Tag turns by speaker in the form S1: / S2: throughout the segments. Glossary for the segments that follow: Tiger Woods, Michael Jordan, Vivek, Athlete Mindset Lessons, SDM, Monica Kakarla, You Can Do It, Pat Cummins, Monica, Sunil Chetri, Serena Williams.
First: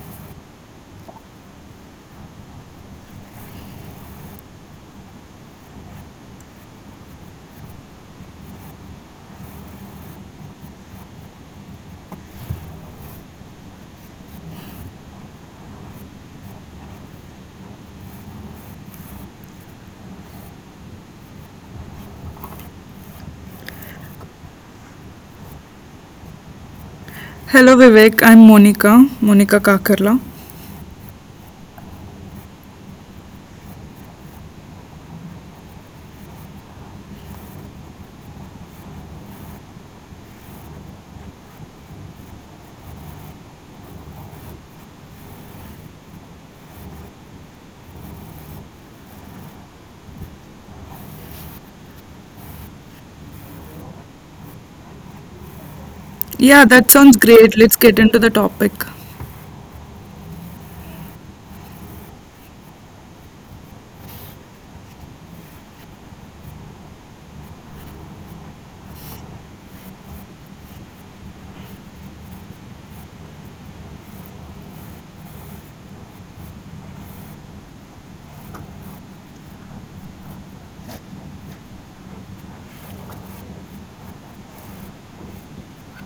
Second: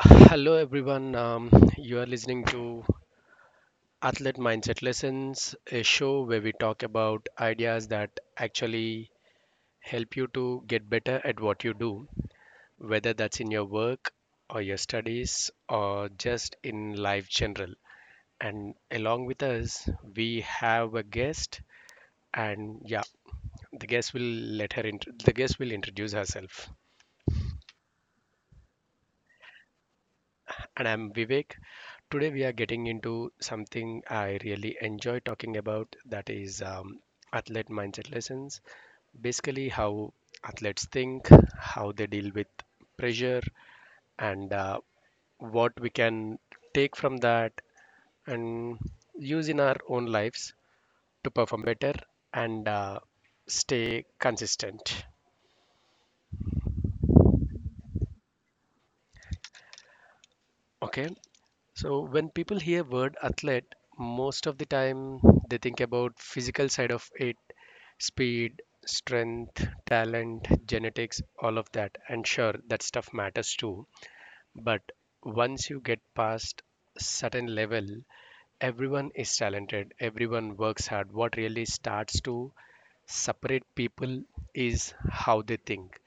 S1: Hello, everyone. You are listening to Athlete Mindset Lessons, a show where we talk about ideas that actually help you to get better at what you do, whether that's in your work or your studies or just in life general. And along with us, we have a guest, and yeah, the guest will the guest will introduce herself.
S2: Hello, Vivek. I'm Monica, Monica Kakarla.
S1: And I'm Vivek. Today we are getting into something I really enjoy talking about, that is, athlete mindset lessons. Basically, how athletes think, how they deal with pressure, and what we can take from that and use in our own lives to perform better and stay consistent.
S2: Yeah, that sounds great. Let's get into the topic.
S1: Okay, so when people hear word athlete, most of the time they think about physical side of it, speed, strength, talent, genetics, all of that. And sure, that stuff matters too. But once you get past certain level, everyone is talented, everyone works hard. What really starts to separate people is how they think,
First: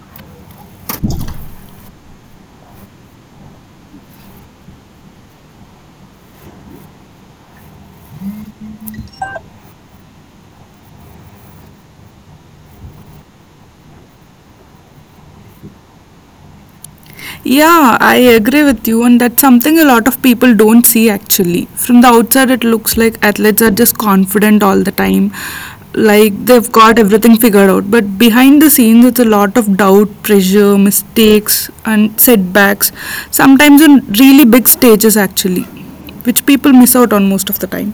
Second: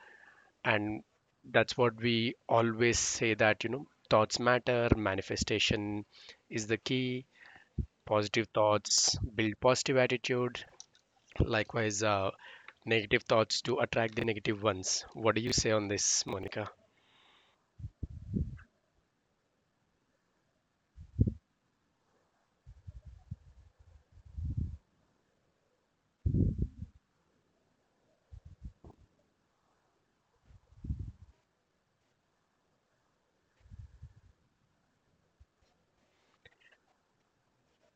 S1: and that's what we always say, that, you know, thoughts matter. Manifestation is the key. Positive thoughts build positive attitude. Likewise, negative thoughts do attract the negative ones. What do you say on this, Monica?
S2: Yeah, I agree with you, and that's something a lot of people don't see actually. From the outside, it looks like athletes are just confident all the time, like they've got everything figured out. But behind the scenes, it's a lot of doubt, pressure, mistakes, and setbacks, sometimes on really big stages actually, which people miss out on most of the time.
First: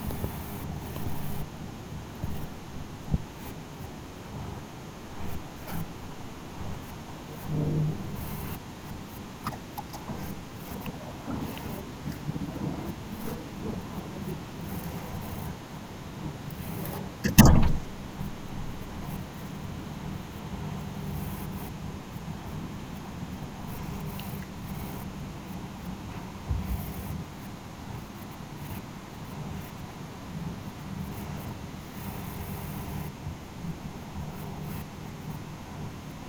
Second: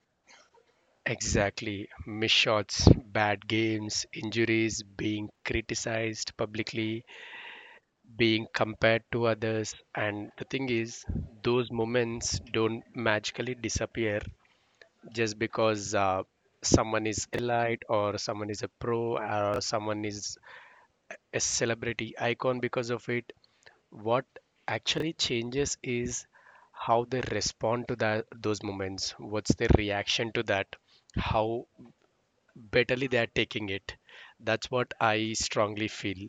S1: Exactly. Missed shots, bad games, injuries, being criticized publicly, being compared to others. And the thing is, those moments don't magically disappear just because someone is elite or someone is a pro or someone is a celebrity icon because of it. What actually changes is how they respond to that those moments. What's their reaction to that? How betterly they are taking it? That's what I strongly feel.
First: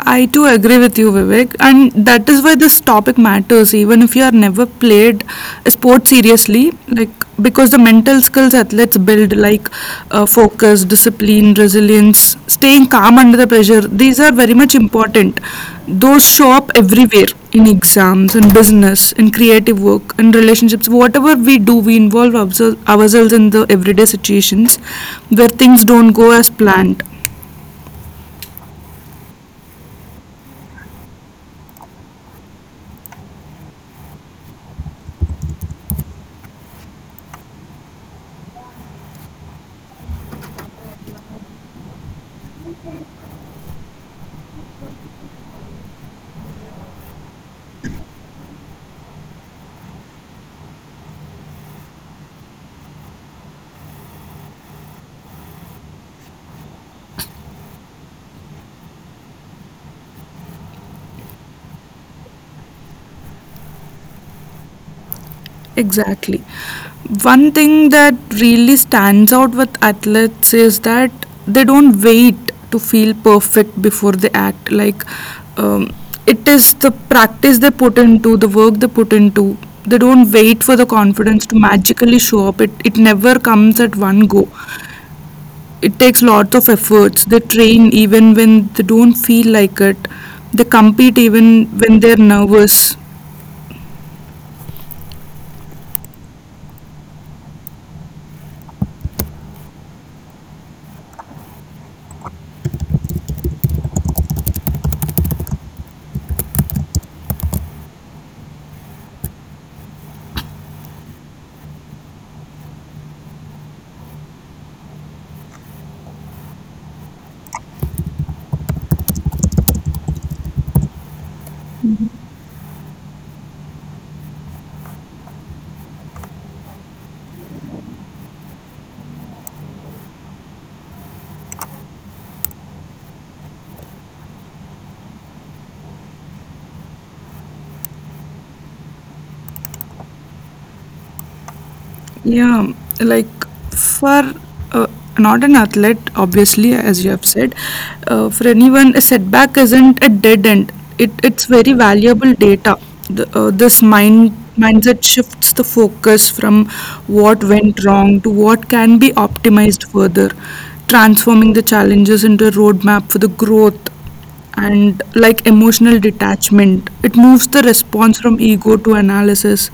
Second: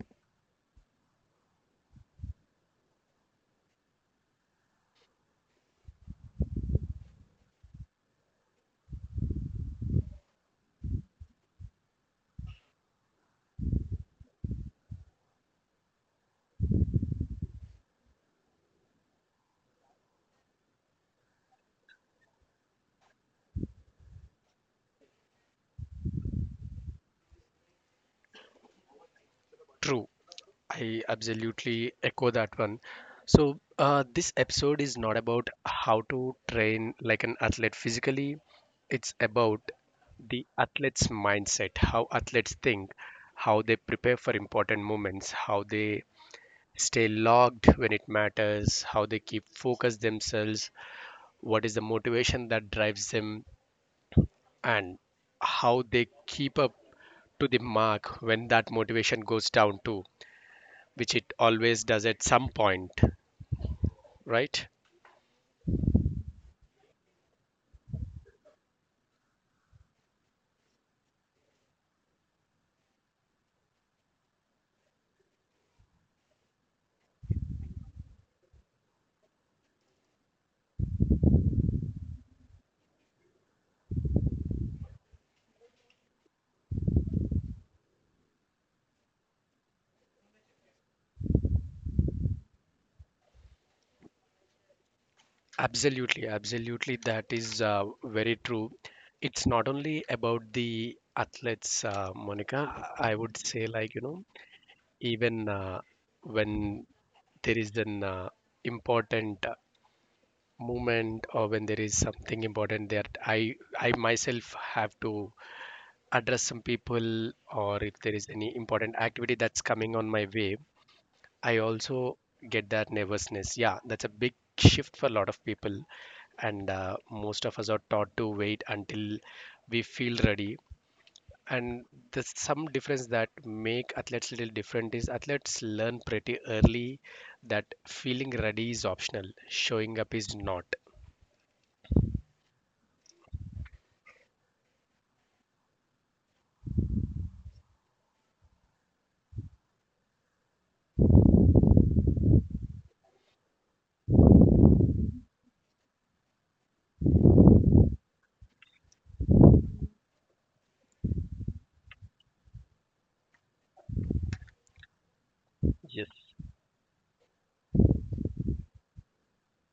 S2: I too agree with you, Vivek, and that is why this topic matters. Even if you are never played sports seriously, like because the mental skills athletes build, like focus, discipline, resilience, staying calm under the pressure, these are very much important. Those show up everywhere in exams, in business, in creative work, in relationships. Whatever we do, we involve ourselves in the everyday situations where things don't go as planned.
S1: True. I absolutely echo that one. So, this episode is not about how to train like an athlete physically, it's about the athlete's mindset, how athletes think, how they prepare for important moments, how they stay logged when it matters, how they keep focus themselves, what is the motivation that drives them, and how they keep up to the mark when that motivation goes down too, which it always does at some point, right?
S2: Exactly. One thing that really stands out with athletes is that they don't wait to feel perfect before they act. Like, um, it is the practice they put into, the work they put into. They don't wait for the confidence to magically show up. It never comes at one go. It takes lots of efforts. They train even when they don't feel like it. They compete even when they're nervous.
S1: Absolutely, absolutely. That is very true. It's not only about the athletes, Monica. I would say, like, you know, even when there is an important movement, or when there is something important that I myself have to address some people, or if there is any important activity that's coming on my way, I also get that nervousness. Yeah, that's a big shift for a lot of people. And most of us are taught to wait until we feel ready. And the some difference that make athletes little different is athletes learn pretty early that feeling ready is optional, showing up is not.
S2: Yeah, like for uh, not an athlete, obviously, as you have said, for anyone, a setback isn't a dead end. It's very valuable data. This mindset shifts the focus from what went wrong to what can be optimized further, transforming the challenges into a roadmap for the growth and like emotional
S1: Yes.
S2: detachment. It moves the response from ego to analysis.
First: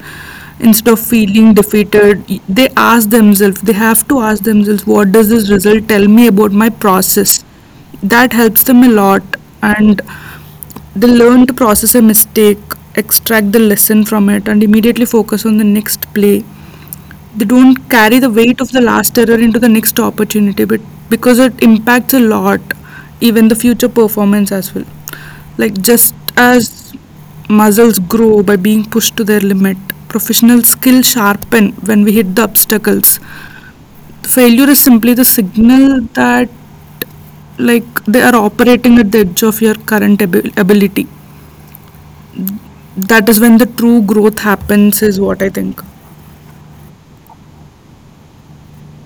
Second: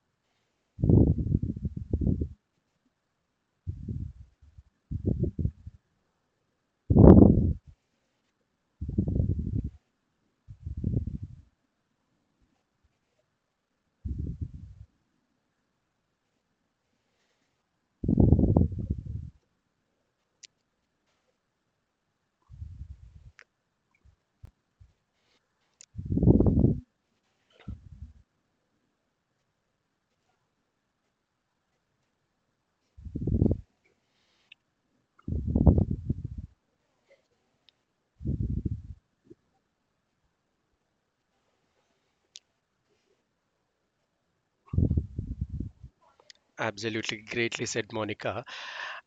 S2: Instead of feeling defeated, they have to ask themselves, what does this result tell me about my process? That helps them a lot, and they learn to process a mistake, extract the lesson from it, and immediately focus on the next play. They don't carry the weight of the last error into the next opportunity, but because it impacts a lot, even the future performance as well. Like just as muscles grow by being pushed to their limit, professional skills sharpen when we hit the obstacles. Failure is simply the signal that like they are operating at the edge of your current ability. That is when the true growth happens is what I think.
S1: Absolutely, greatly said, Monica.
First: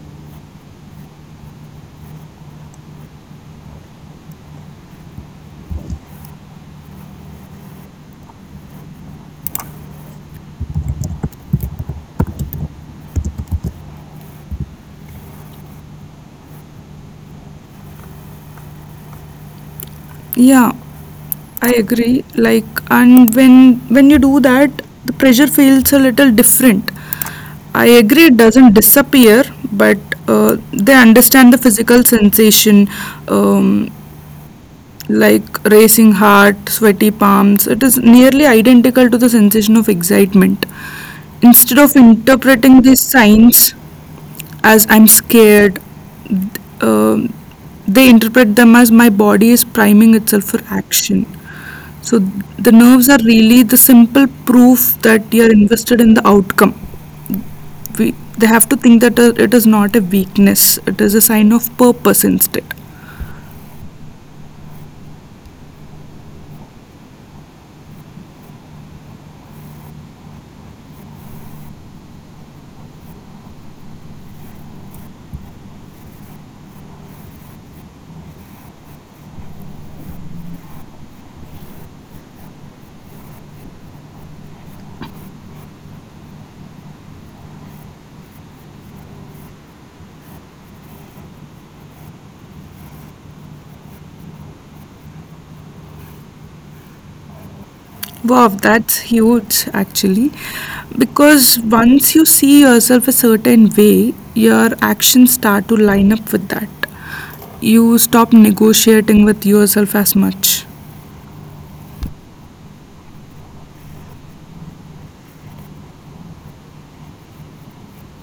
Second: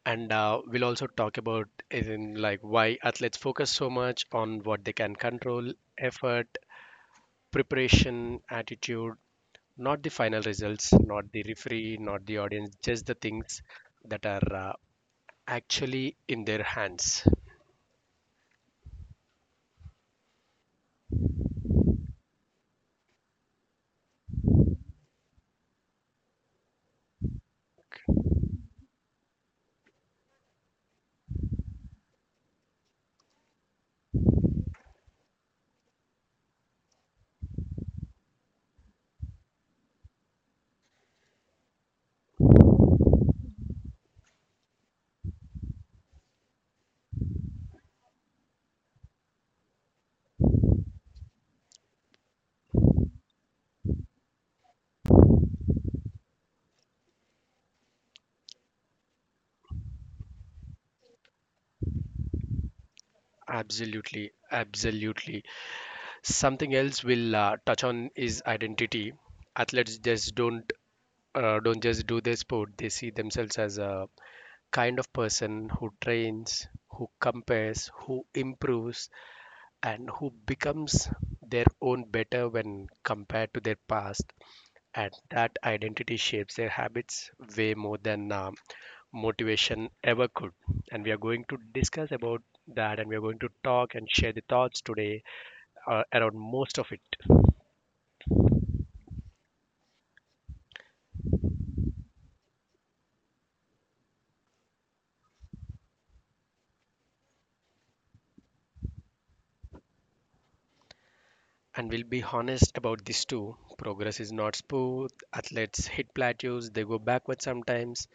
S1: And we'll also talk about, in like why athletes focus so much on what they can control, effort, preparation, attitude, not the final results, not the referee, not the audience, just the things that are actually in their hands.
S2: Yeah, I agree. Like, and when you do that, the pressure feels a little different. I agree it doesn't disappear, but they understand the physical sensation um, like racing heart, sweaty palms. It is nearly identical to the sensation of excitement. Instead of interpreting these signs as I'm scared, um, they interpret them as my body is priming itself for action. So the nerves are really the simple proof that you're invested in the outcome. They have to think that it is not a weakness, it is a sign of purpose instead.
S1: Absolutely, absolutely. Something else we'll touch on is identity. Athletes just don't— don't just do their sport; they see themselves as a kind of person who trains, who compares, who improves, and who becomes their own better when compared to their past, and that identity shapes their habits way more than motivation ever could. And we are going to discuss about that, and we are going to talk and share the thoughts today around most of it.
S2: Wow, that's huge actually. Because once you see yourself a certain way, your actions start to line up with that. You stop negotiating with yourself as much.
S1: And we'll be honest about this too. Progress is not smooth. Athletes hit plateaus, they go backward sometimes,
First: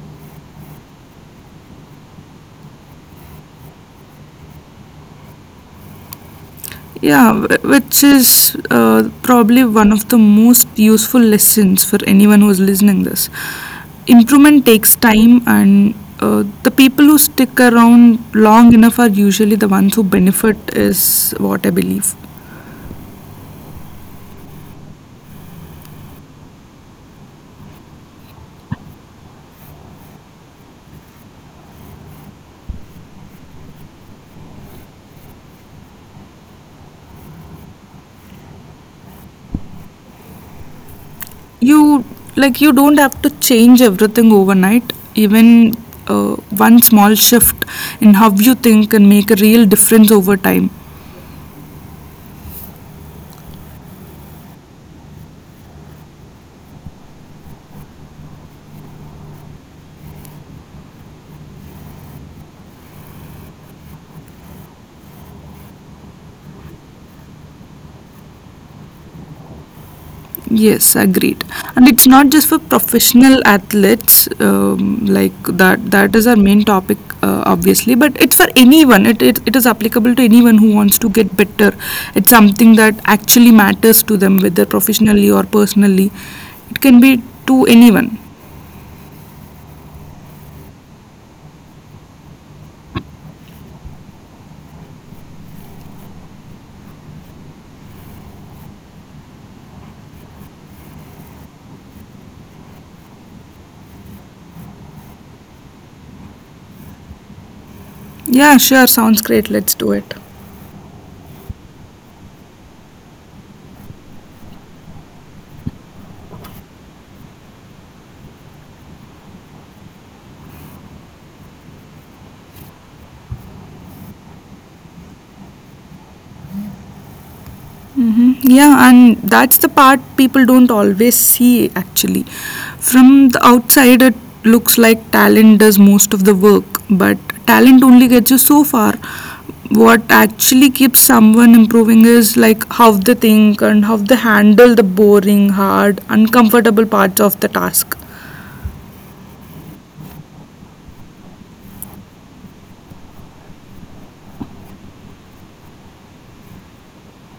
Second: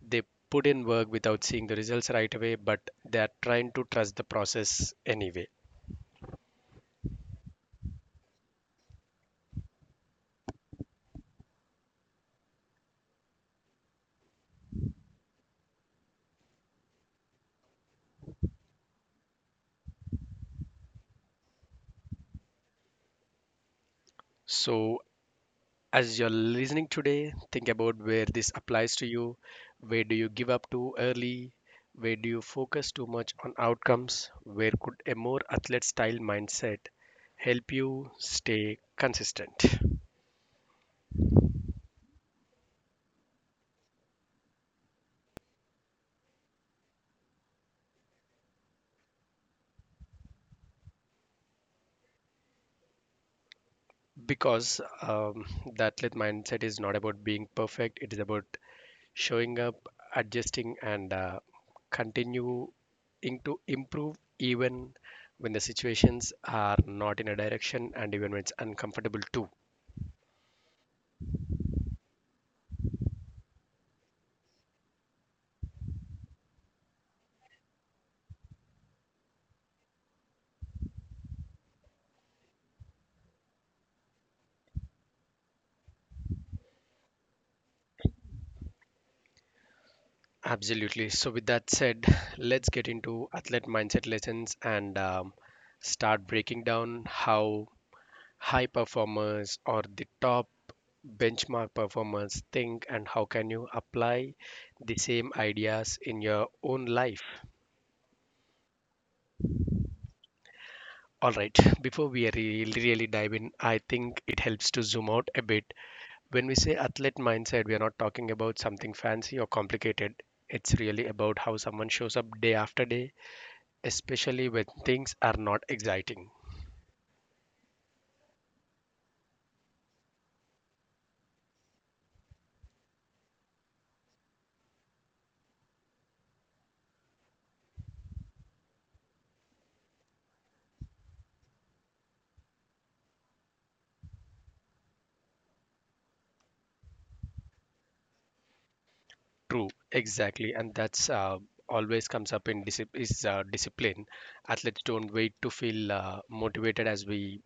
S1: they put in work without seeing the results right away, but they are trying to trust the process anyway.
S2: Yeah, which is probably one of the most useful lessons for anyone who is listening this. Improvement takes time, and the people who stick around long enough are usually the ones who benefit is what I believe.
S1: So, as you're listening today, think about where this applies to you. Where do you give up too early? Where do you focus too much on outcomes? Where could a more athlete style mindset help you stay consistent?
S2: You, like you don't have to change everything overnight, even uh, one small shift in how you think can make a real difference over time.
S1: Because the athlete mindset is not about being perfect, it is about showing up, adjusting, and continuing to improve, even when the situations are not in a direction, and even when it's uncomfortable too.
S2: Yes, agreed. And it's not just for professional athletes, like that. That is our main topic, obviously. But it's for anyone. It is applicable to anyone who wants to get better. It's something that actually matters to them, whether professionally or personally. It can be to anyone.
S1: Absolutely. So, with that said, let's get into athlete mindset lessons and start breaking down how high performers or the top benchmark performers think and how can you apply the same ideas in your own life.
S2: Yeah, sure. Sounds great. Let's do it.
S1: All right, before we really dive in, I think it helps to zoom out a bit. When we say athlete mindset, we are not talking about something fancy or complicated. It's really about how someone shows up day after day, especially when things are not exciting.
S2: Hmm. Yeah, and that's the part people don't always see actually. From the outside, it looks like talent does most of the work, but talent only gets you so far. What actually keeps someone improving is like how they think and how they handle the boring, hard, uncomfortable parts of the task.
S1: True, exactly, and that's always comes up in disip- is discipline. Athletes don't wait to feel motivated, as we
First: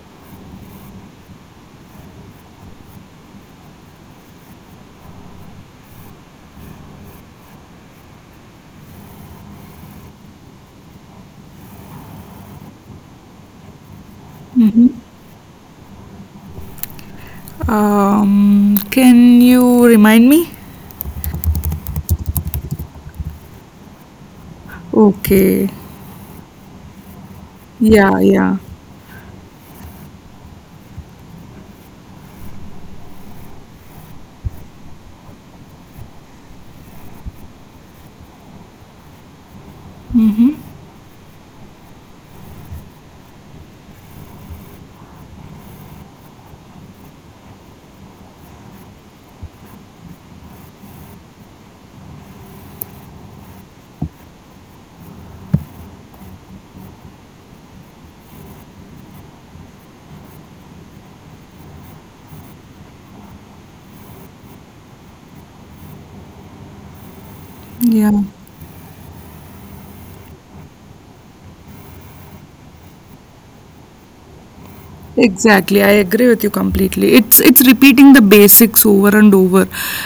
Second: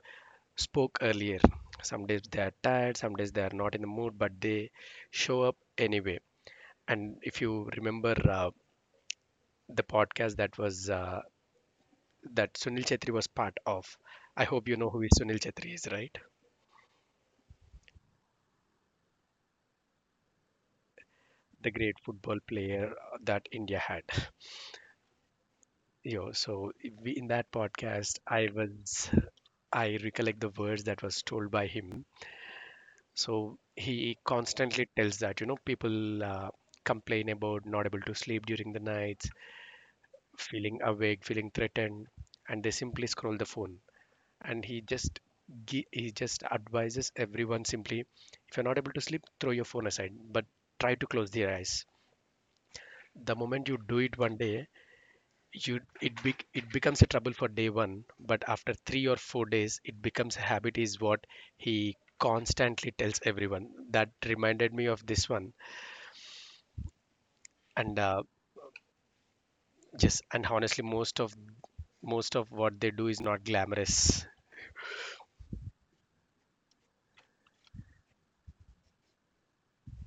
S1: spoke earlier. Some days they are tired, some days they are not in the mood, but they show up anyway. And if you remember the podcast that Sunil Chetri was part of. I hope you know who is Sunil Chetri is, right?
S2: Can you remind me?
S1: The great football player that India had.
S2: Okay.
S1: Yo, so we, in that
S2: Yeah,
S1: podcast,
S2: yeah,
S1: I was— I recollect the words that was told by him. So he constantly tells that, you know, people complain about not able to sleep during the nights, feeling awake, feeling threatened, and they simply scroll the phone. And he just— he just advises everyone simply, if you're not able to sleep, throw your phone aside, but try to close their eyes. The moment you do it one day, you— it becomes a trouble for day one, but after 3 or 4 days, it becomes a habit, is what he constantly tells everyone. That reminded me of this one, and
S2: yeah.
S1: just and honestly, most of what they do is not glamorous.
S2: Exactly, I agree with you completely. It's repeating the basics over and over.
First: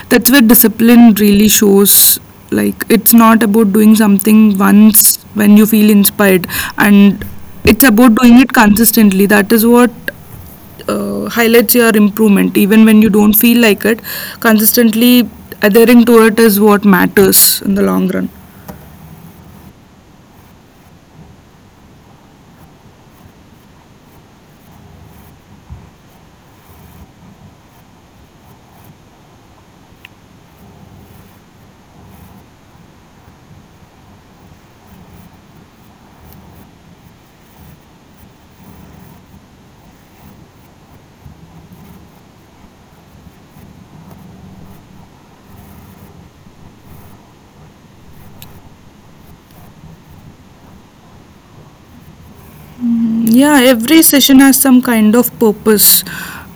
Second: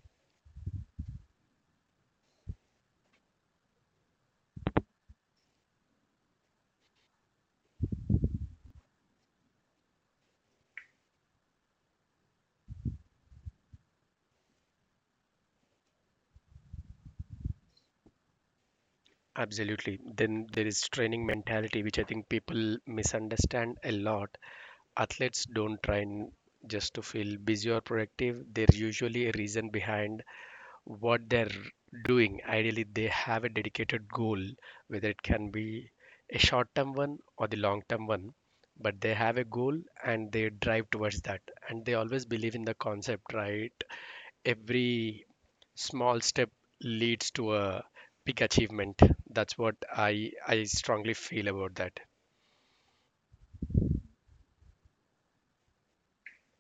S2: That's where discipline really shows. Like it's not about doing something once when you feel inspired, and it's about doing it consistently. That is what highlights your improvement, even when you don't feel like it. Consistently adhering to it is what matters in the long run.
S1: Absolutely. Then there is training mentality, which I think people misunderstand a lot. Athletes don't train just to feel busy or productive. There's usually a reason behind what they're doing. Ideally, they have a dedicated goal, whether it can be a short term one or the long term one, but they have a goal and they drive towards that. And they always believe in the concept, right? Every small step leads to a big achievement. That's what I strongly feel about that.
S2: Yeah, every session has some kind of purpose.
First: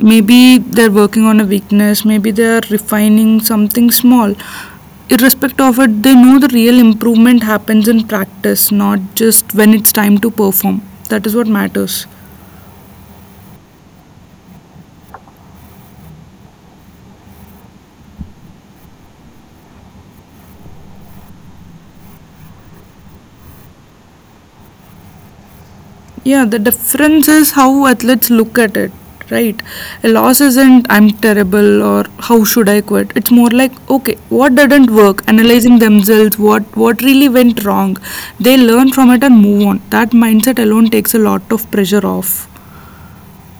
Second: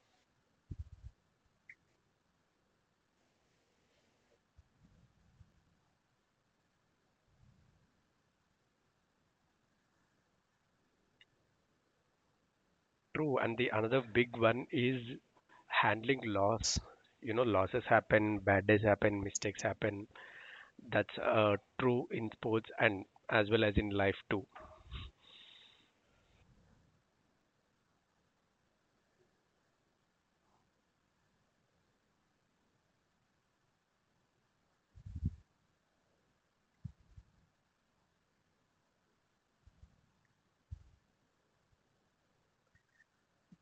S2: Maybe they're working on a weakness, maybe they're refining something small. Irrespective of it, they know the real improvement happens in practice, not just when it's time to perform. That is what matters.
S1: True. And the another big one is handling loss. You know, losses happen, bad days happen, mistakes happen. That's true in sports and as well as in life too.
S2: Yeah, the difference is how athletes look at it, right? A loss isn't I'm terrible or how should I quit. It's more like okay, what didn't work, analyzing themselves, what really went wrong. They learn from it and move on. That mindset alone takes a lot of pressure off.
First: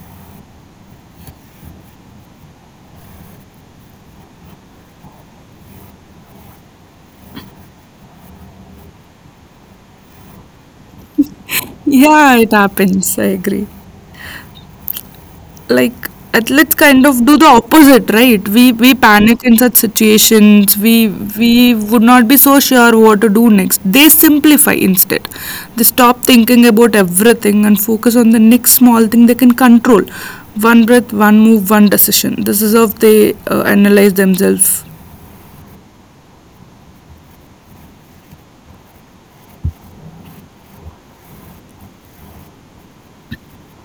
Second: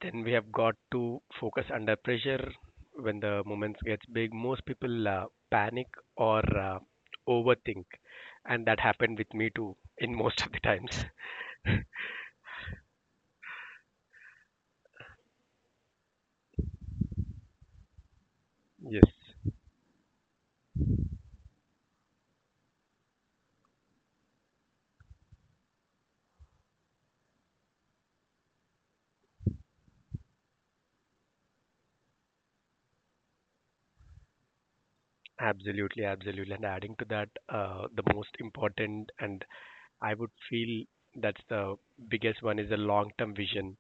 S1: Then we have got to focus under pressure, when the moments gets big. Most people panic or overthink, and that happened with me too in most of the times.
S2: Yeah, it happens. I agree. Like, at, let's kind of do the opposite, right? We
S1: Yes,
S2: panic in such situations. We would not be so sure what to do next. They simplify instead. They stop thinking about everything and focus on the next small thing they can control. One breath, one move, one decision. This is how they analyze themselves.
S1: absolutely, absolutely. And adding to that, the most important, and I would feel that's the biggest one, is the long term vision.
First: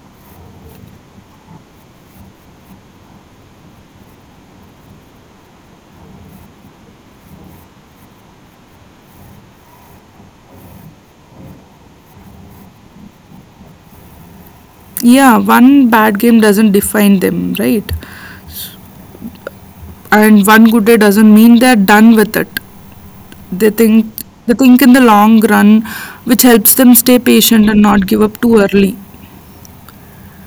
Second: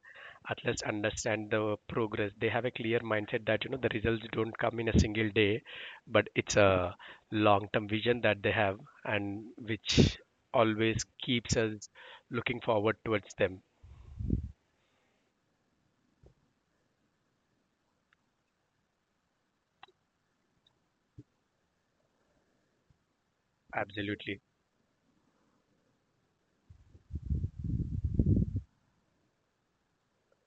S1: At least understand the progress. They have a clear mindset that, you know, the results don't come in a single day, but it's a long term vision that they have, and which always keeps us looking forward towards them.
S2: Yeah, one bad game doesn't define them, right? And one good day doesn't mean they're done with it. They think
S1: Absolutely.
S2: they think in the long run, which helps them stay patient and not give up too early.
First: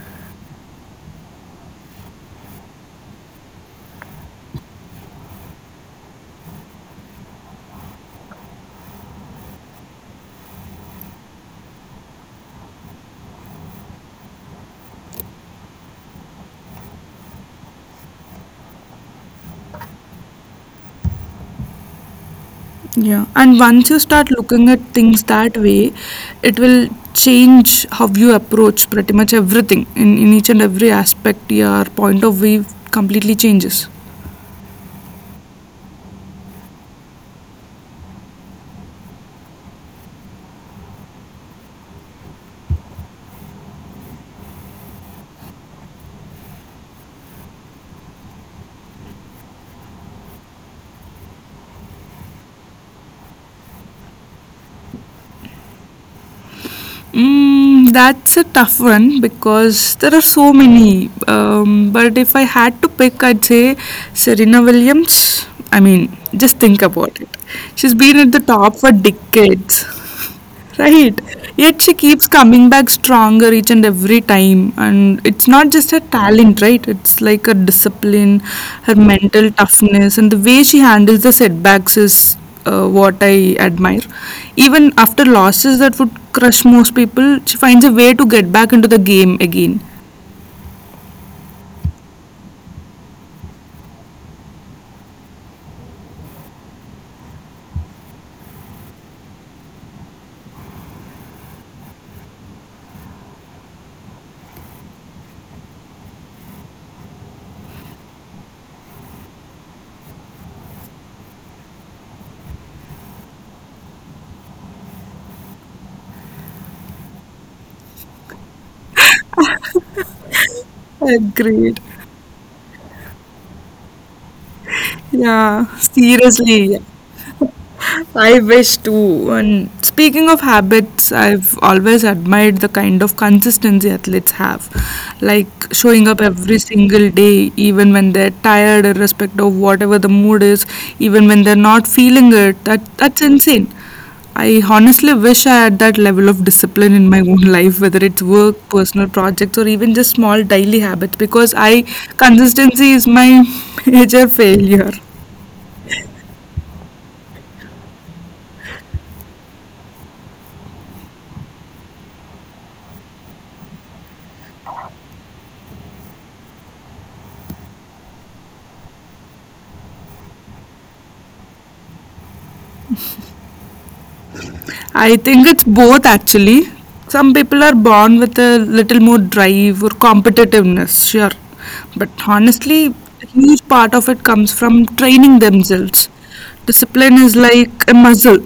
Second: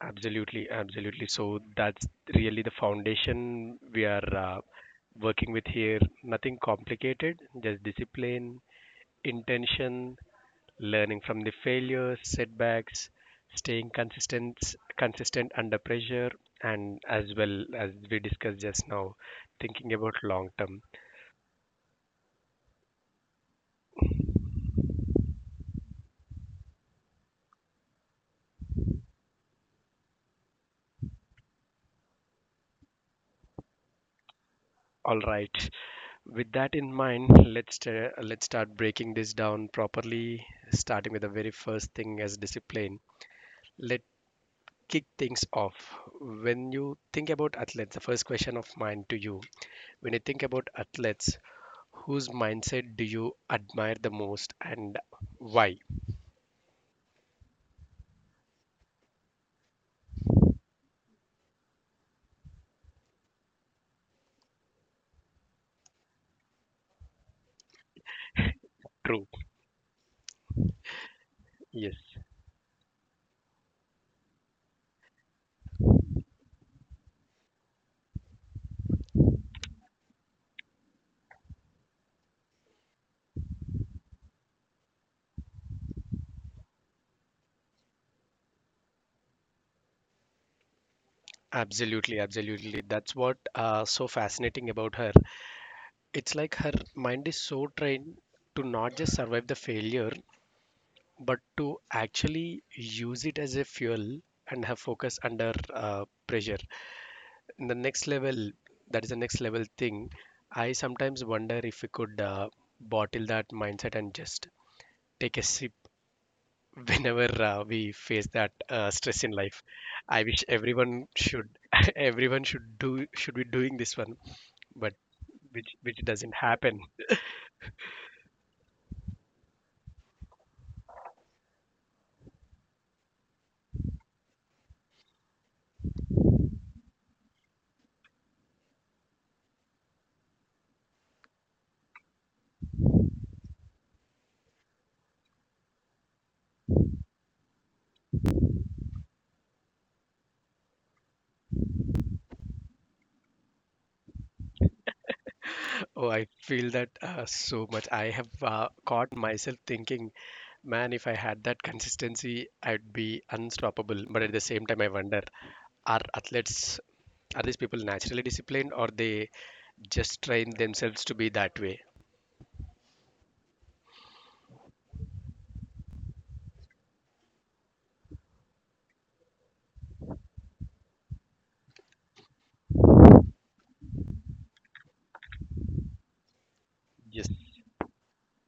S1: Absolutely, absolutely. So that's really the foundation we are working with here. Nothing complicated, just discipline, intention, learning from the failures, setbacks, staying consistent under pressure, and as well as we discussed just now, thinking about long term.
S2: Yeah. And once you start looking at things that way, it will change how you approach pretty much everything, in each and every aspect. Your point of view completely changes.
S1: All right, with that in mind, let's start breaking this down properly, starting with the very first thing as discipline. Let kick things off. When you think about athletes the first question of mine to you When you think about athletes, whose mindset do you admire the most, and why?
S2: Mm, that's a tough one because there are so many. But if I had to pick, I'd say Serena Williams. I mean, just think about it. She's been at the top for
S1: True.
S2: decades. Right. Yet
S1: Yes.
S2: she keeps coming back stronger each and every time. And it's not just her talent, right? It's like her discipline, her mental toughness, and the way she handles the setbacks is what I admire. Even after losses that would crush most people, she finds a way to get back into the game again.
S1: Absolutely. Absolutely. That's what so fascinating about her. It's like her mind is so trained to not just survive the failure, but to actually use it as a fuel and have focus under pressure. And the next level, that is the next level thing. I sometimes wonder if we could bottle that mindset and just take a sip whenever we face that stress in life. I wish everyone should—
S2: Agreed.
S1: everyone should do— should be doing this one. But
S2: Yeah,
S1: which doesn't happen.
S2: seriously. I wish too. And speaking of habits, I've always admired the kind of consistency athletes have, like showing up every single day, even when they're tired, irrespective of whatever the mood is, even when they're not feeling it. That that's insane. I honestly wish I had that level of discipline in my own life, whether it's work, personal projects, or even just small daily habits, because I consistency is my major failure.
S1: Oh, I feel that so much. I have caught myself thinking, man, if I had that consistency, I'd be unstoppable. But at the same time, I wonder, are athletes are these people naturally disciplined, or they just train themselves to be that way?
S2: I think it's both actually. Some people are born with a little more drive or competitiveness, sure. But honestly, a huge part of it comes from training themselves. Discipline
S1: Just
S2: is like a muscle.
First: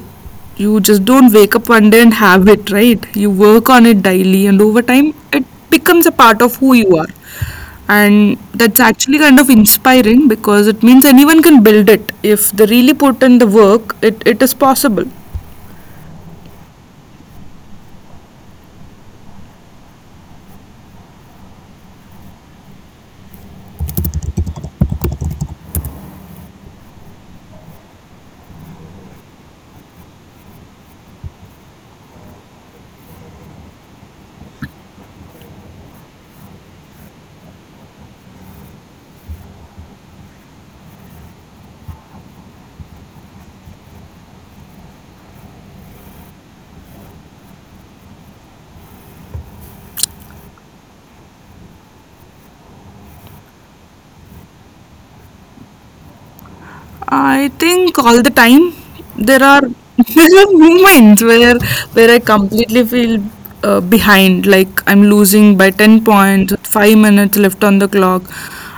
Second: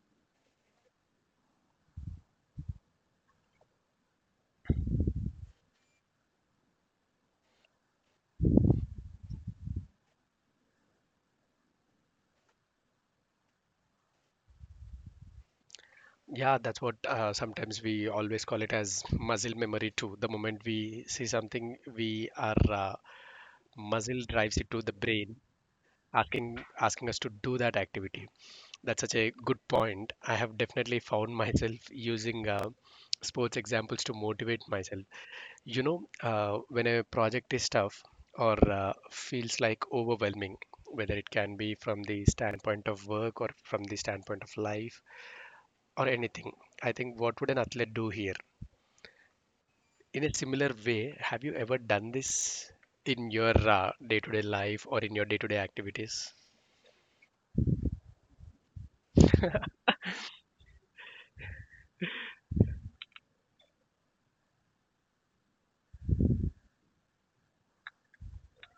S2: You just don't wake up one day and have it, right? You work on it daily, and over time, it becomes a part of who you are. And that's actually kind of inspiring because it means anyone can build it. If they really put in the work, it is possible.
S1: Yeah, that's what sometimes we always call it as muscle memory too. The moment we see something, we our muscle drives it to the brain, asking us to do that activity. That's such a good point. I have definitely found myself using sports examples to motivate myself. You know, when a project is tough or feels like overwhelming, whether it can be from the standpoint of work or from the standpoint of life or anything. I think what would an athlete do here? In a similar way, have you ever done this in your day-to-day life or in your day-to-day activities?
S2: I think all the time there are there are moments where I completely feel behind, like I'm losing by ten points, 5 minutes left on the clock,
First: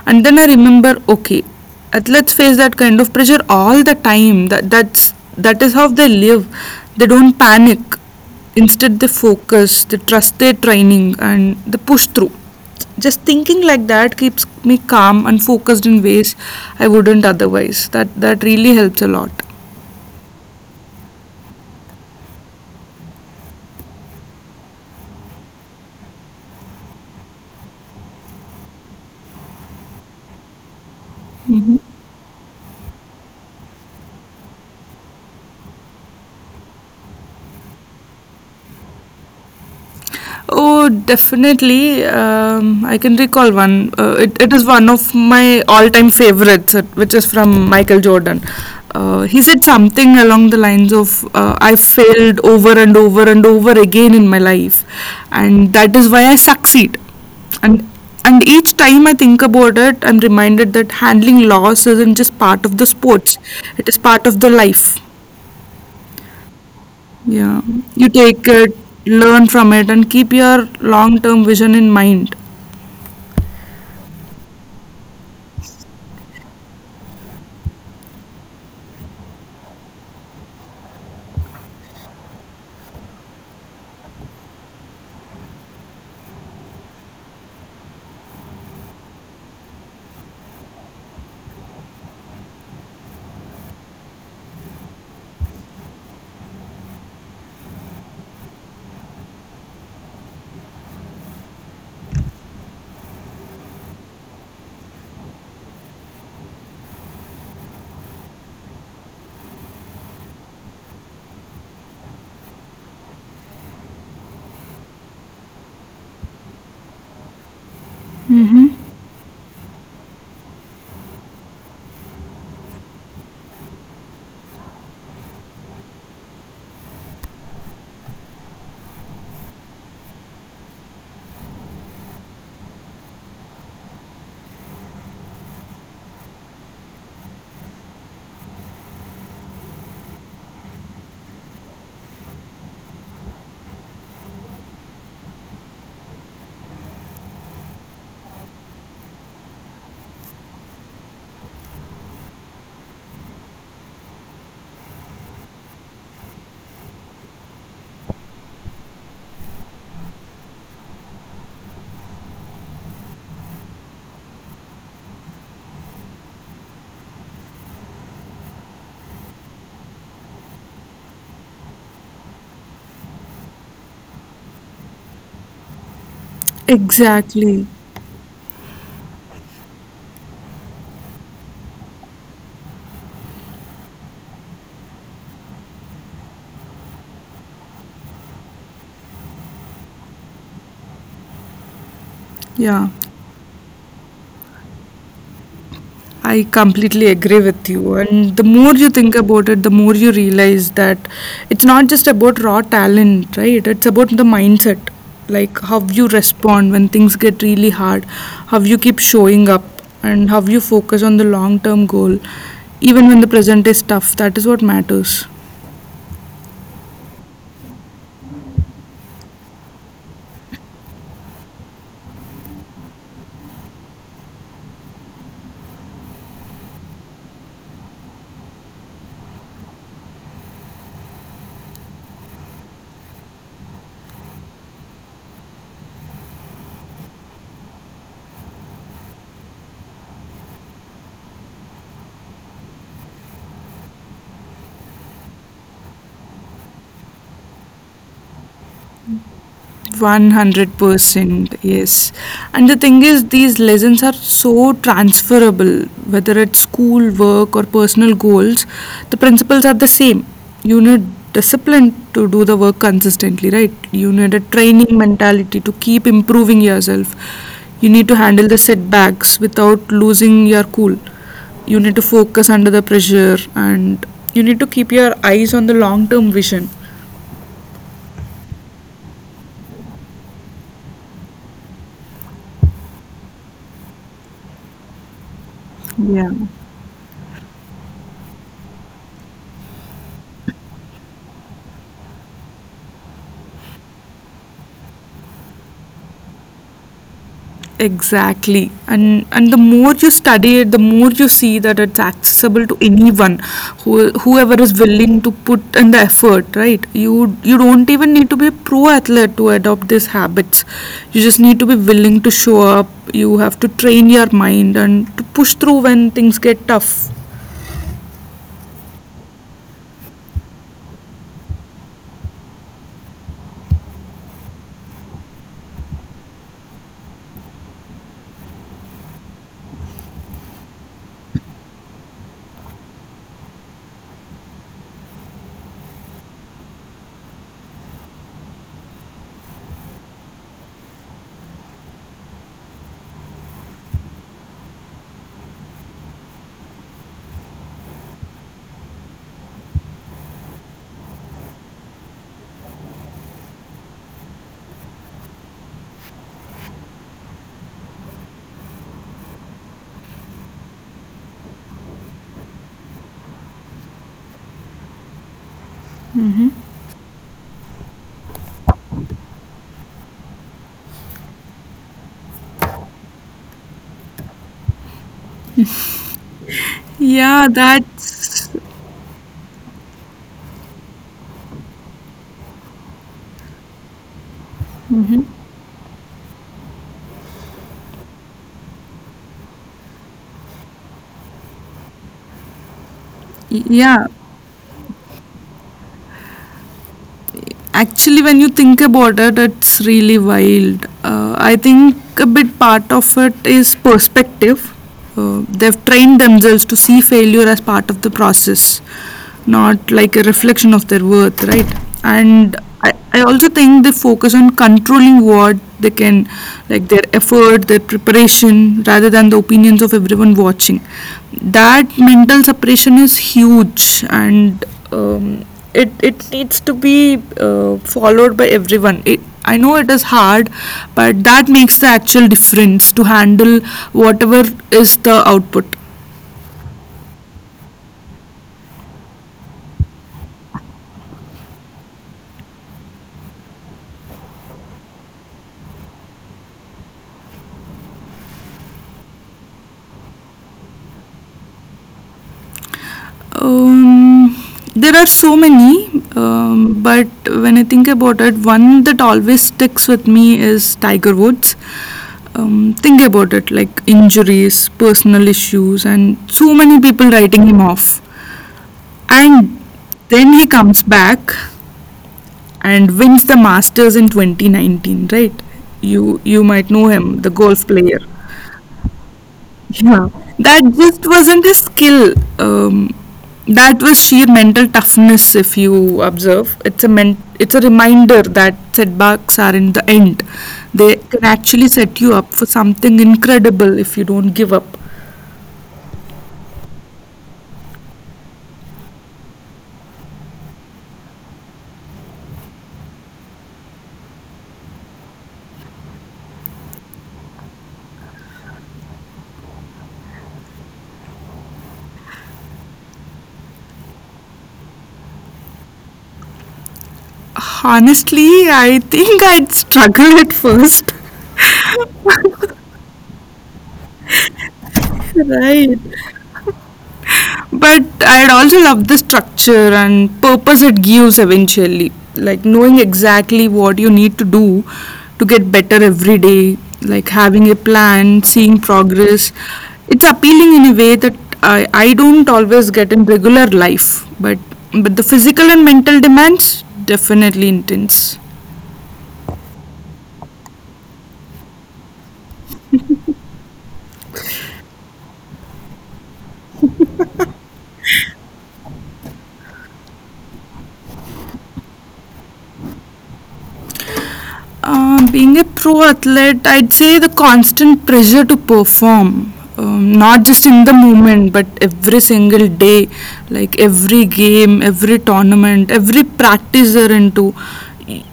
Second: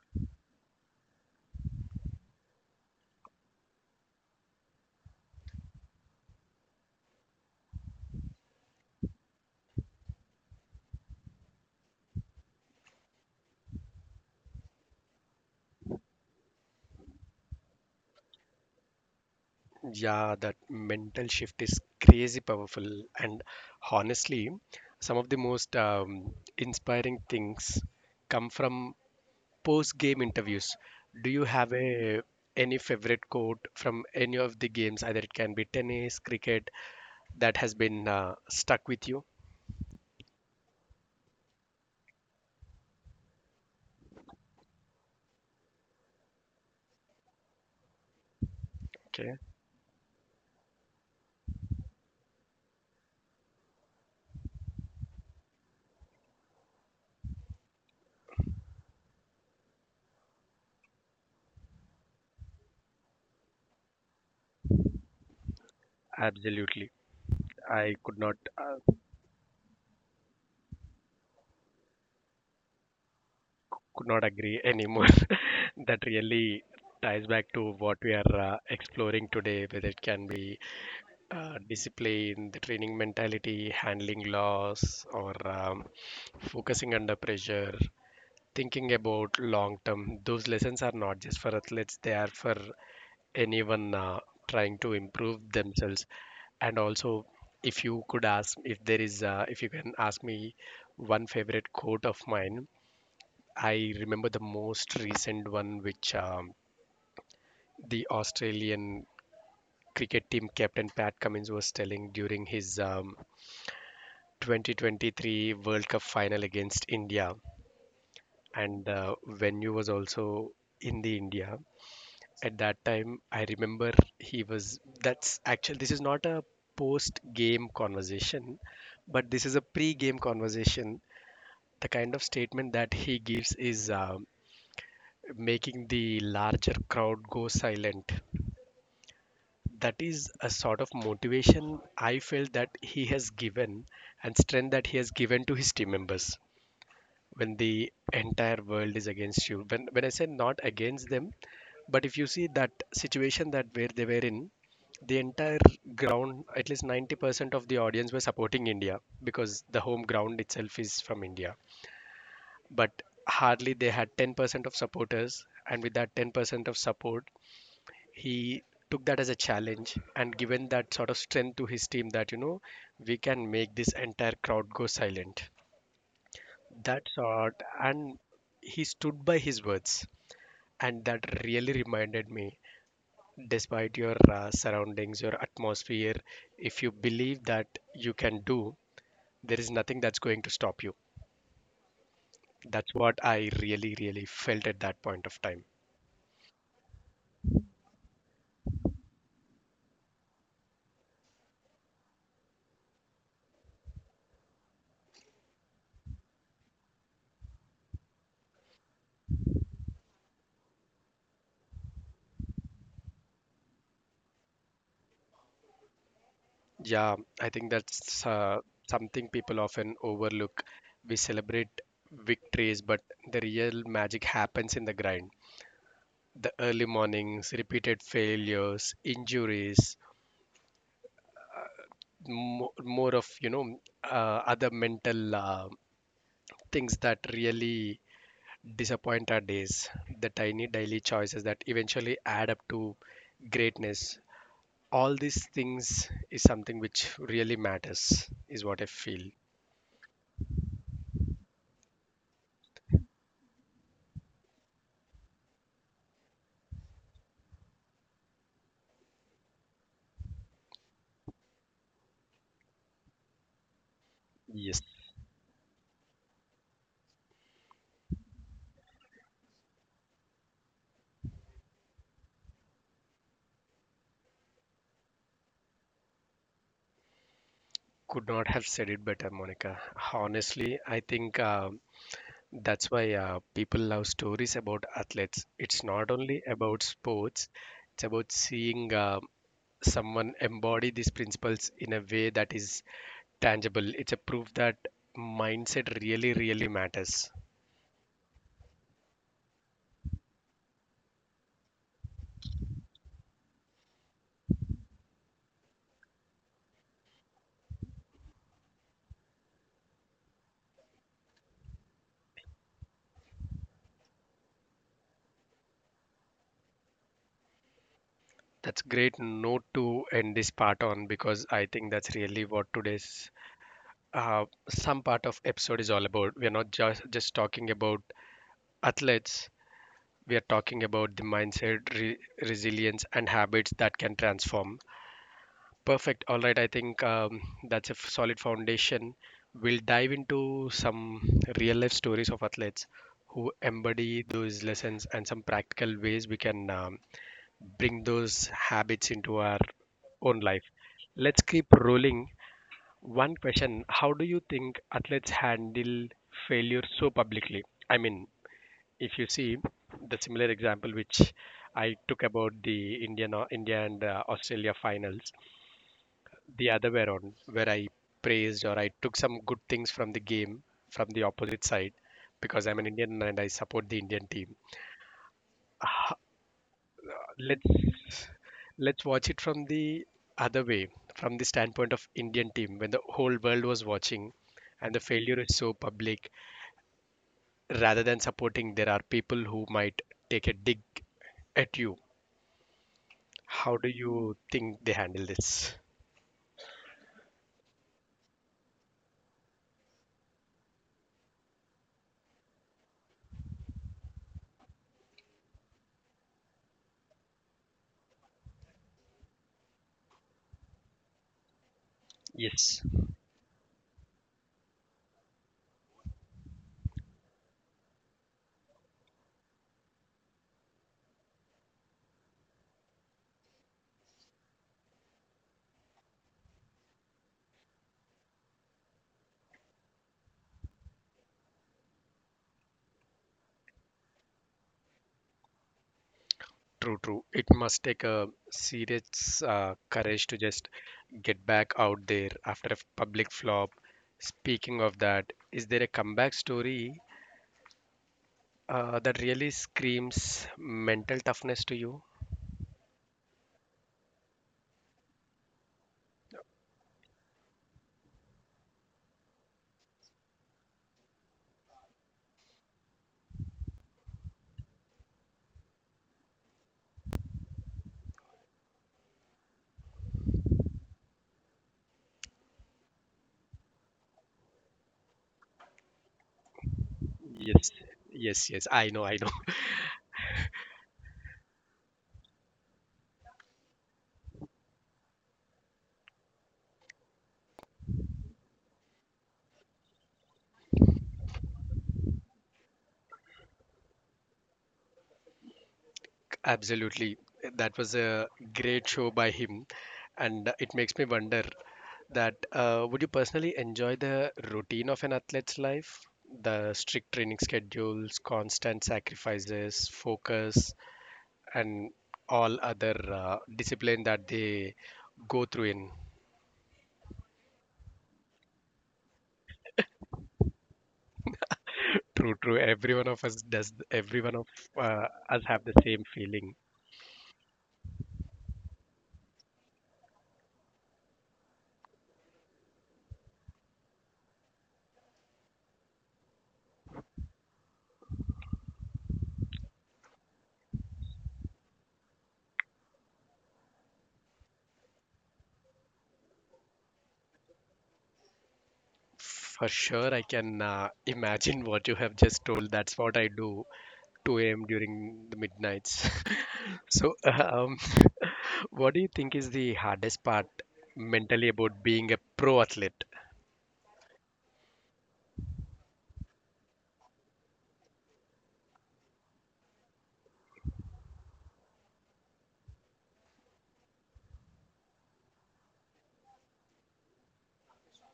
S2: and then I remember, okay, athletes face that kind of pressure all the time. That is how they live. They don't panic. Instead, they focus, they trust their training, and they push through. Just thinking like that keeps me calm and focused in ways I wouldn't otherwise. That that really helps a lot.
S1: Yeah, that mental shift is crazy powerful. And honestly, some of the most inspiring things come from post-game interviews. Do you have a any favorite quote from any of the games, either it can be tennis, cricket, that has been stuck with you?
S2: Oh, definitely. I can recall one. It is one of my all time favorites, which is from Michael Jordan.
S1: Okay,
S2: He said something along the lines of, I failed over and over and over again in my life, and that is why I succeed. And and each time I think about it, I'm reminded that handling loss isn't just part of the sports, it is part of the life.
S1: absolutely.
S2: Yeah,
S1: I
S2: you
S1: could not
S2: take it,
S1: uh,
S2: learn from it, and keep your long term vision in mind.
S1: agree anymore. That really ties back to what we are exploring today, whether it can be discipline, the training mentality, handling loss, or focusing under pressure, thinking about long term. Those lessons are not just for athletes, they are for anyone trying to improve themselves. And also, if you could ask, if there is, if you can ask me one favorite quote of mine, I remember the most recent one, which the Australian cricket team captain Pat Cummins was telling during his 2023 World Cup final against India. And the venue was also in the India. At that time, I remember he was. That's actually, this is not a post game conversation, but this is a pre game conversation. The kind of statement that he gives is making the larger crowd go silent, that is a sort of motivation I felt that he has given, and strength that he has given to his team members when the entire world is against you. When I say not against them, but if you see that situation that where they were in, the entire ground, at least 90% of the audience were supporting India because the home ground itself is from India. But hardly they had 10% of supporters, and with that 10% of support, he took that as a challenge and given that sort of strength to his team that you know we can make this entire crowd go silent, that sort,
S2: Exactly.
S1: and he stood by his words, and that really reminded me despite your surroundings, your atmosphere, if you believe that you can do, there is nothing that's going to stop you.
S2: Yeah,
S1: That's what I really really felt at that point of time.
S2: I completely agree with you. And the more you think about it, the more you realize that it's not just about raw talent, right? It's about the mindset, like how you respond when things get really hard, how you keep showing up, and how you focus on the long term goal, even when the present is tough. That is what matters.
S1: Yeah, I think that's something people often overlook. We celebrate victories, but the real magic happens in the grind. The early mornings, repeated failures, injuries, more of other mental things that really disappoint our days. The tiny daily choices that eventually add up to greatness. All these things is something which really matters, is what I feel.
S2: 100%, yes. And the thing is, these lessons are so transferable, whether it's school, work, or personal goals, the principles are the same. You need discipline to do the work consistently, right? You need a
S1: Yes.
S2: training mentality to keep improving yourself. You need to handle the setbacks without losing your cool. You need to focus under the pressure and you need to keep your eyes on the long term vision.
S1: Could not have said it better, Monica. Honestly, I think that's why people love stories about athletes. It's not
S2: Yeah.
S1: only about sports, it's about seeing someone embody these principles in a way that is tangible. It's a proof that mindset really, really matters.
S2: Exactly. And the more you study it, the more you see that it's accessible to anyone whoever is willing to put in the effort, right? You don't even need to be a pro athlete to adopt these habits. You just need to be willing to show up. You have to train your mind and to push through when things get tough.
S1: That's great note to end this part on because I think that's really what today's uh, some part of episode is all about. We're not just talking about athletes. We are talking about the mindset, resilience, and habits that can transform. Perfect. All right. I think that's a solid foundation. We'll dive into some real life stories of athletes who embody those lessons and some practical ways we can bring those habits into our own life. Let's keep rolling. One question: how do you think athletes handle failure so publicly? I mean, if you see the similar example which I took about the Indian India and Australia finals the other way around, where I praised or I took some good things from the game from the opposite side because I'm an Indian and I support the Indian team.
S2: Yeah,
S1: Let's
S2: that's
S1: let's watch it from the other way, from the standpoint of Indian team when the whole world was watching and the failure is so public, rather than supporting there are people who might take a dig at you. How do
S2: yeah.
S1: you think they handle this?
S2: Actually, when you think about it, it's really wild. I think a bit part of it is perspective. They've trained themselves to see failure as part of the process, not like a reflection of their worth, right? And i
S1: Yes.
S2: I, I also think they focus on controlling what they can, like their effort, their preparation, rather than the opinions of everyone watching. That mental separation is huge, and um, it needs to be followed by everyone. I know it is hard, but that makes the actual difference to handle whatever is the output.
S1: True, true. It must take a serious courage to just get back out there after a public flop. Speaking of that, is there a comeback story that really screams mental toughness to you?
S2: Um, there are so many. But when I think about it, one that always sticks with me is Tiger Woods. Think about it, like injuries, personal issues, and so many people writing him off. And then he comes back and wins the Masters in 2019, right? You might know him, the golf
S1: Yes.
S2: player.
S1: Yes, yes, I know, I know.
S2: Yeah, that just wasn't a skill. Um, that was sheer mental toughness. If you observe, it's a it's a reminder that setbacks are in the end. They can actually set you up for something incredible if you don't give up.
S1: Absolutely. That was a great show by him. And it makes me wonder that would you personally enjoy the routine of an athlete's life? The strict training schedules, constant sacrifices, focus, and all other discipline that they go through in.
S2: Honestly, I think I'd struggle at first.
S1: True, true. Every one of us does, every one of us have the
S2: Right.
S1: same feeling.
S2: But I'd also love the structure and purpose it gives eventually. Like, knowing exactly what you need to do to get better every day, like having a plan, seeing progress. It's appealing in a way that I don't always get in regular life, but the physical and mental demands definitely intense.
S1: For sure, I can imagine what you have just told. That's what I do 2 a.m. during the midnights. So, what do you think is the hardest part mentally about being a pro athlete?
S2: Being a pro athlete, I'd say the constant pressure to perform, not just in the moment, but every single day, like every game, every tournament, every practice you're into,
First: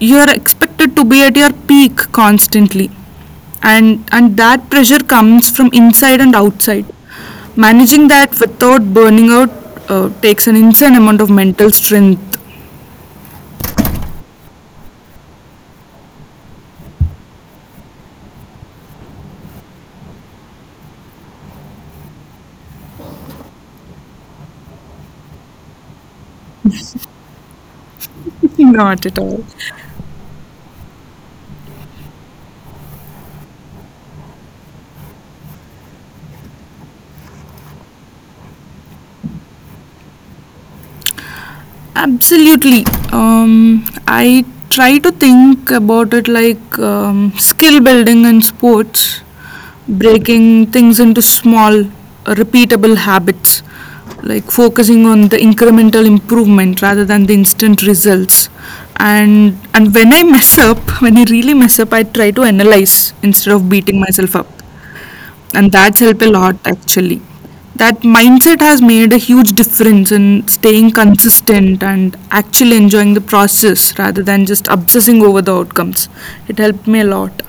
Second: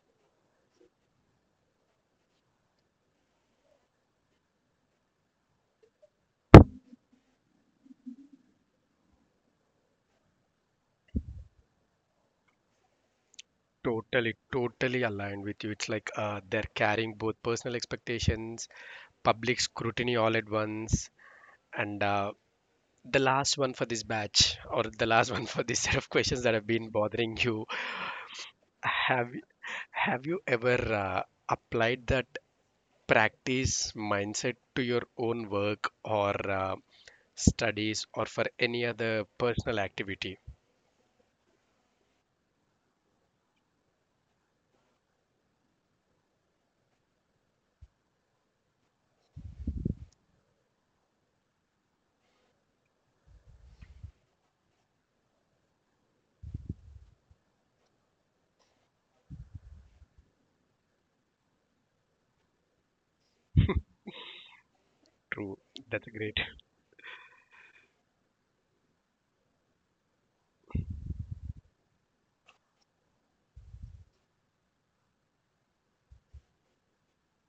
S2: you're expected to be at your peak constantly, and that pressure comes from inside and outside. Managing that without burning out takes an insane amount of mental strength.
S1: Totally, totally aligned with you. It's like they're carrying both personal expectations, public scrutiny all at once, and the last one for this batch, or the last one for this set of questions that have been bothering you.
S2: Not at
S1: Have
S2: all.
S1: have you ever applied that practice mindset to your own work or studies or for any other personal activity.
S2: Absolutely. I try to think about it like skill building in sports, breaking things into small, repeatable habits, like focusing on the incremental improvement rather than the instant results. And when I mess up, when I really mess up, I try to analyze instead of beating myself up,
S1: True.
S2: and that's
S1: That's
S2: helped a
S1: great.
S2: lot actually. That mindset has made a huge difference in staying consistent and actually enjoying the process rather than just obsessing over the outcomes. It helped me a lot.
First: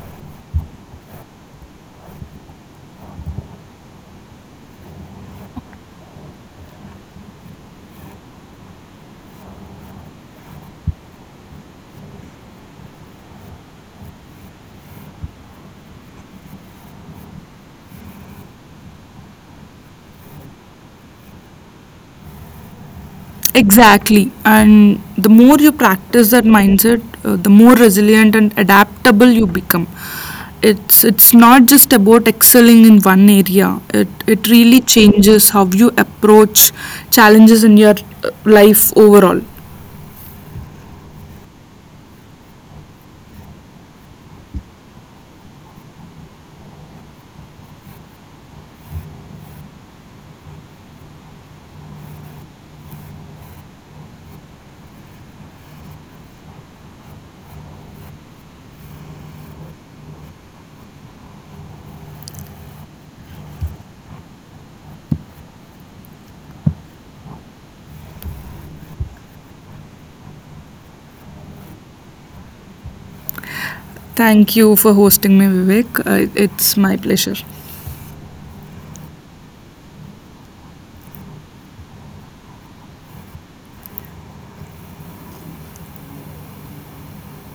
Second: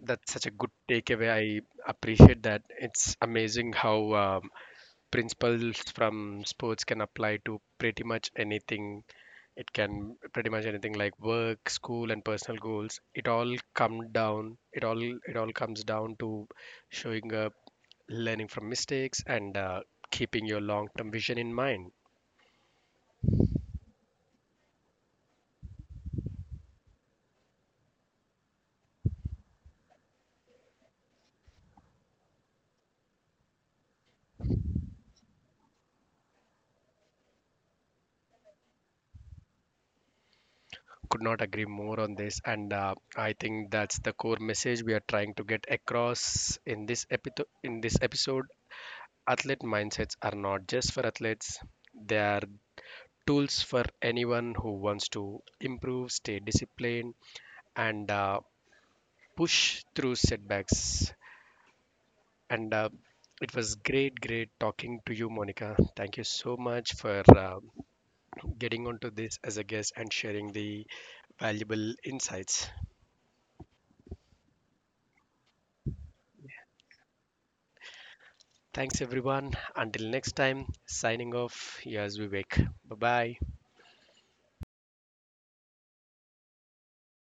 S1: That's such a good takeaway. I appreciate that. It's amazing how principles from sports can apply to pretty much anything. It can pretty much anything like work, school, and personal goals. It all come down. It all comes down to showing up, learning from mistakes and keeping your long term vision in mind.
S2: Exactly. And the more you practice that mindset, the more resilient and adaptable you become. It's not just about excelling in one area, it really changes how you approach challenges in your life overall.
S1: Could not agree more on this. And I think that's the core message we are trying to get across in this, in this episode. Athlete mindsets are not just for athletes, they are tools for anyone who wants to improve, stay disciplined, and push through setbacks. And it was great, great talking to you, Monica. Thank you so much for getting onto this as a guest and sharing the valuable insights.
S2: Thank you for hosting me, Vivek. It's my pleasure.
S1: Thanks, everyone. Until next time, signing off. Here's Vivek. Bye bye.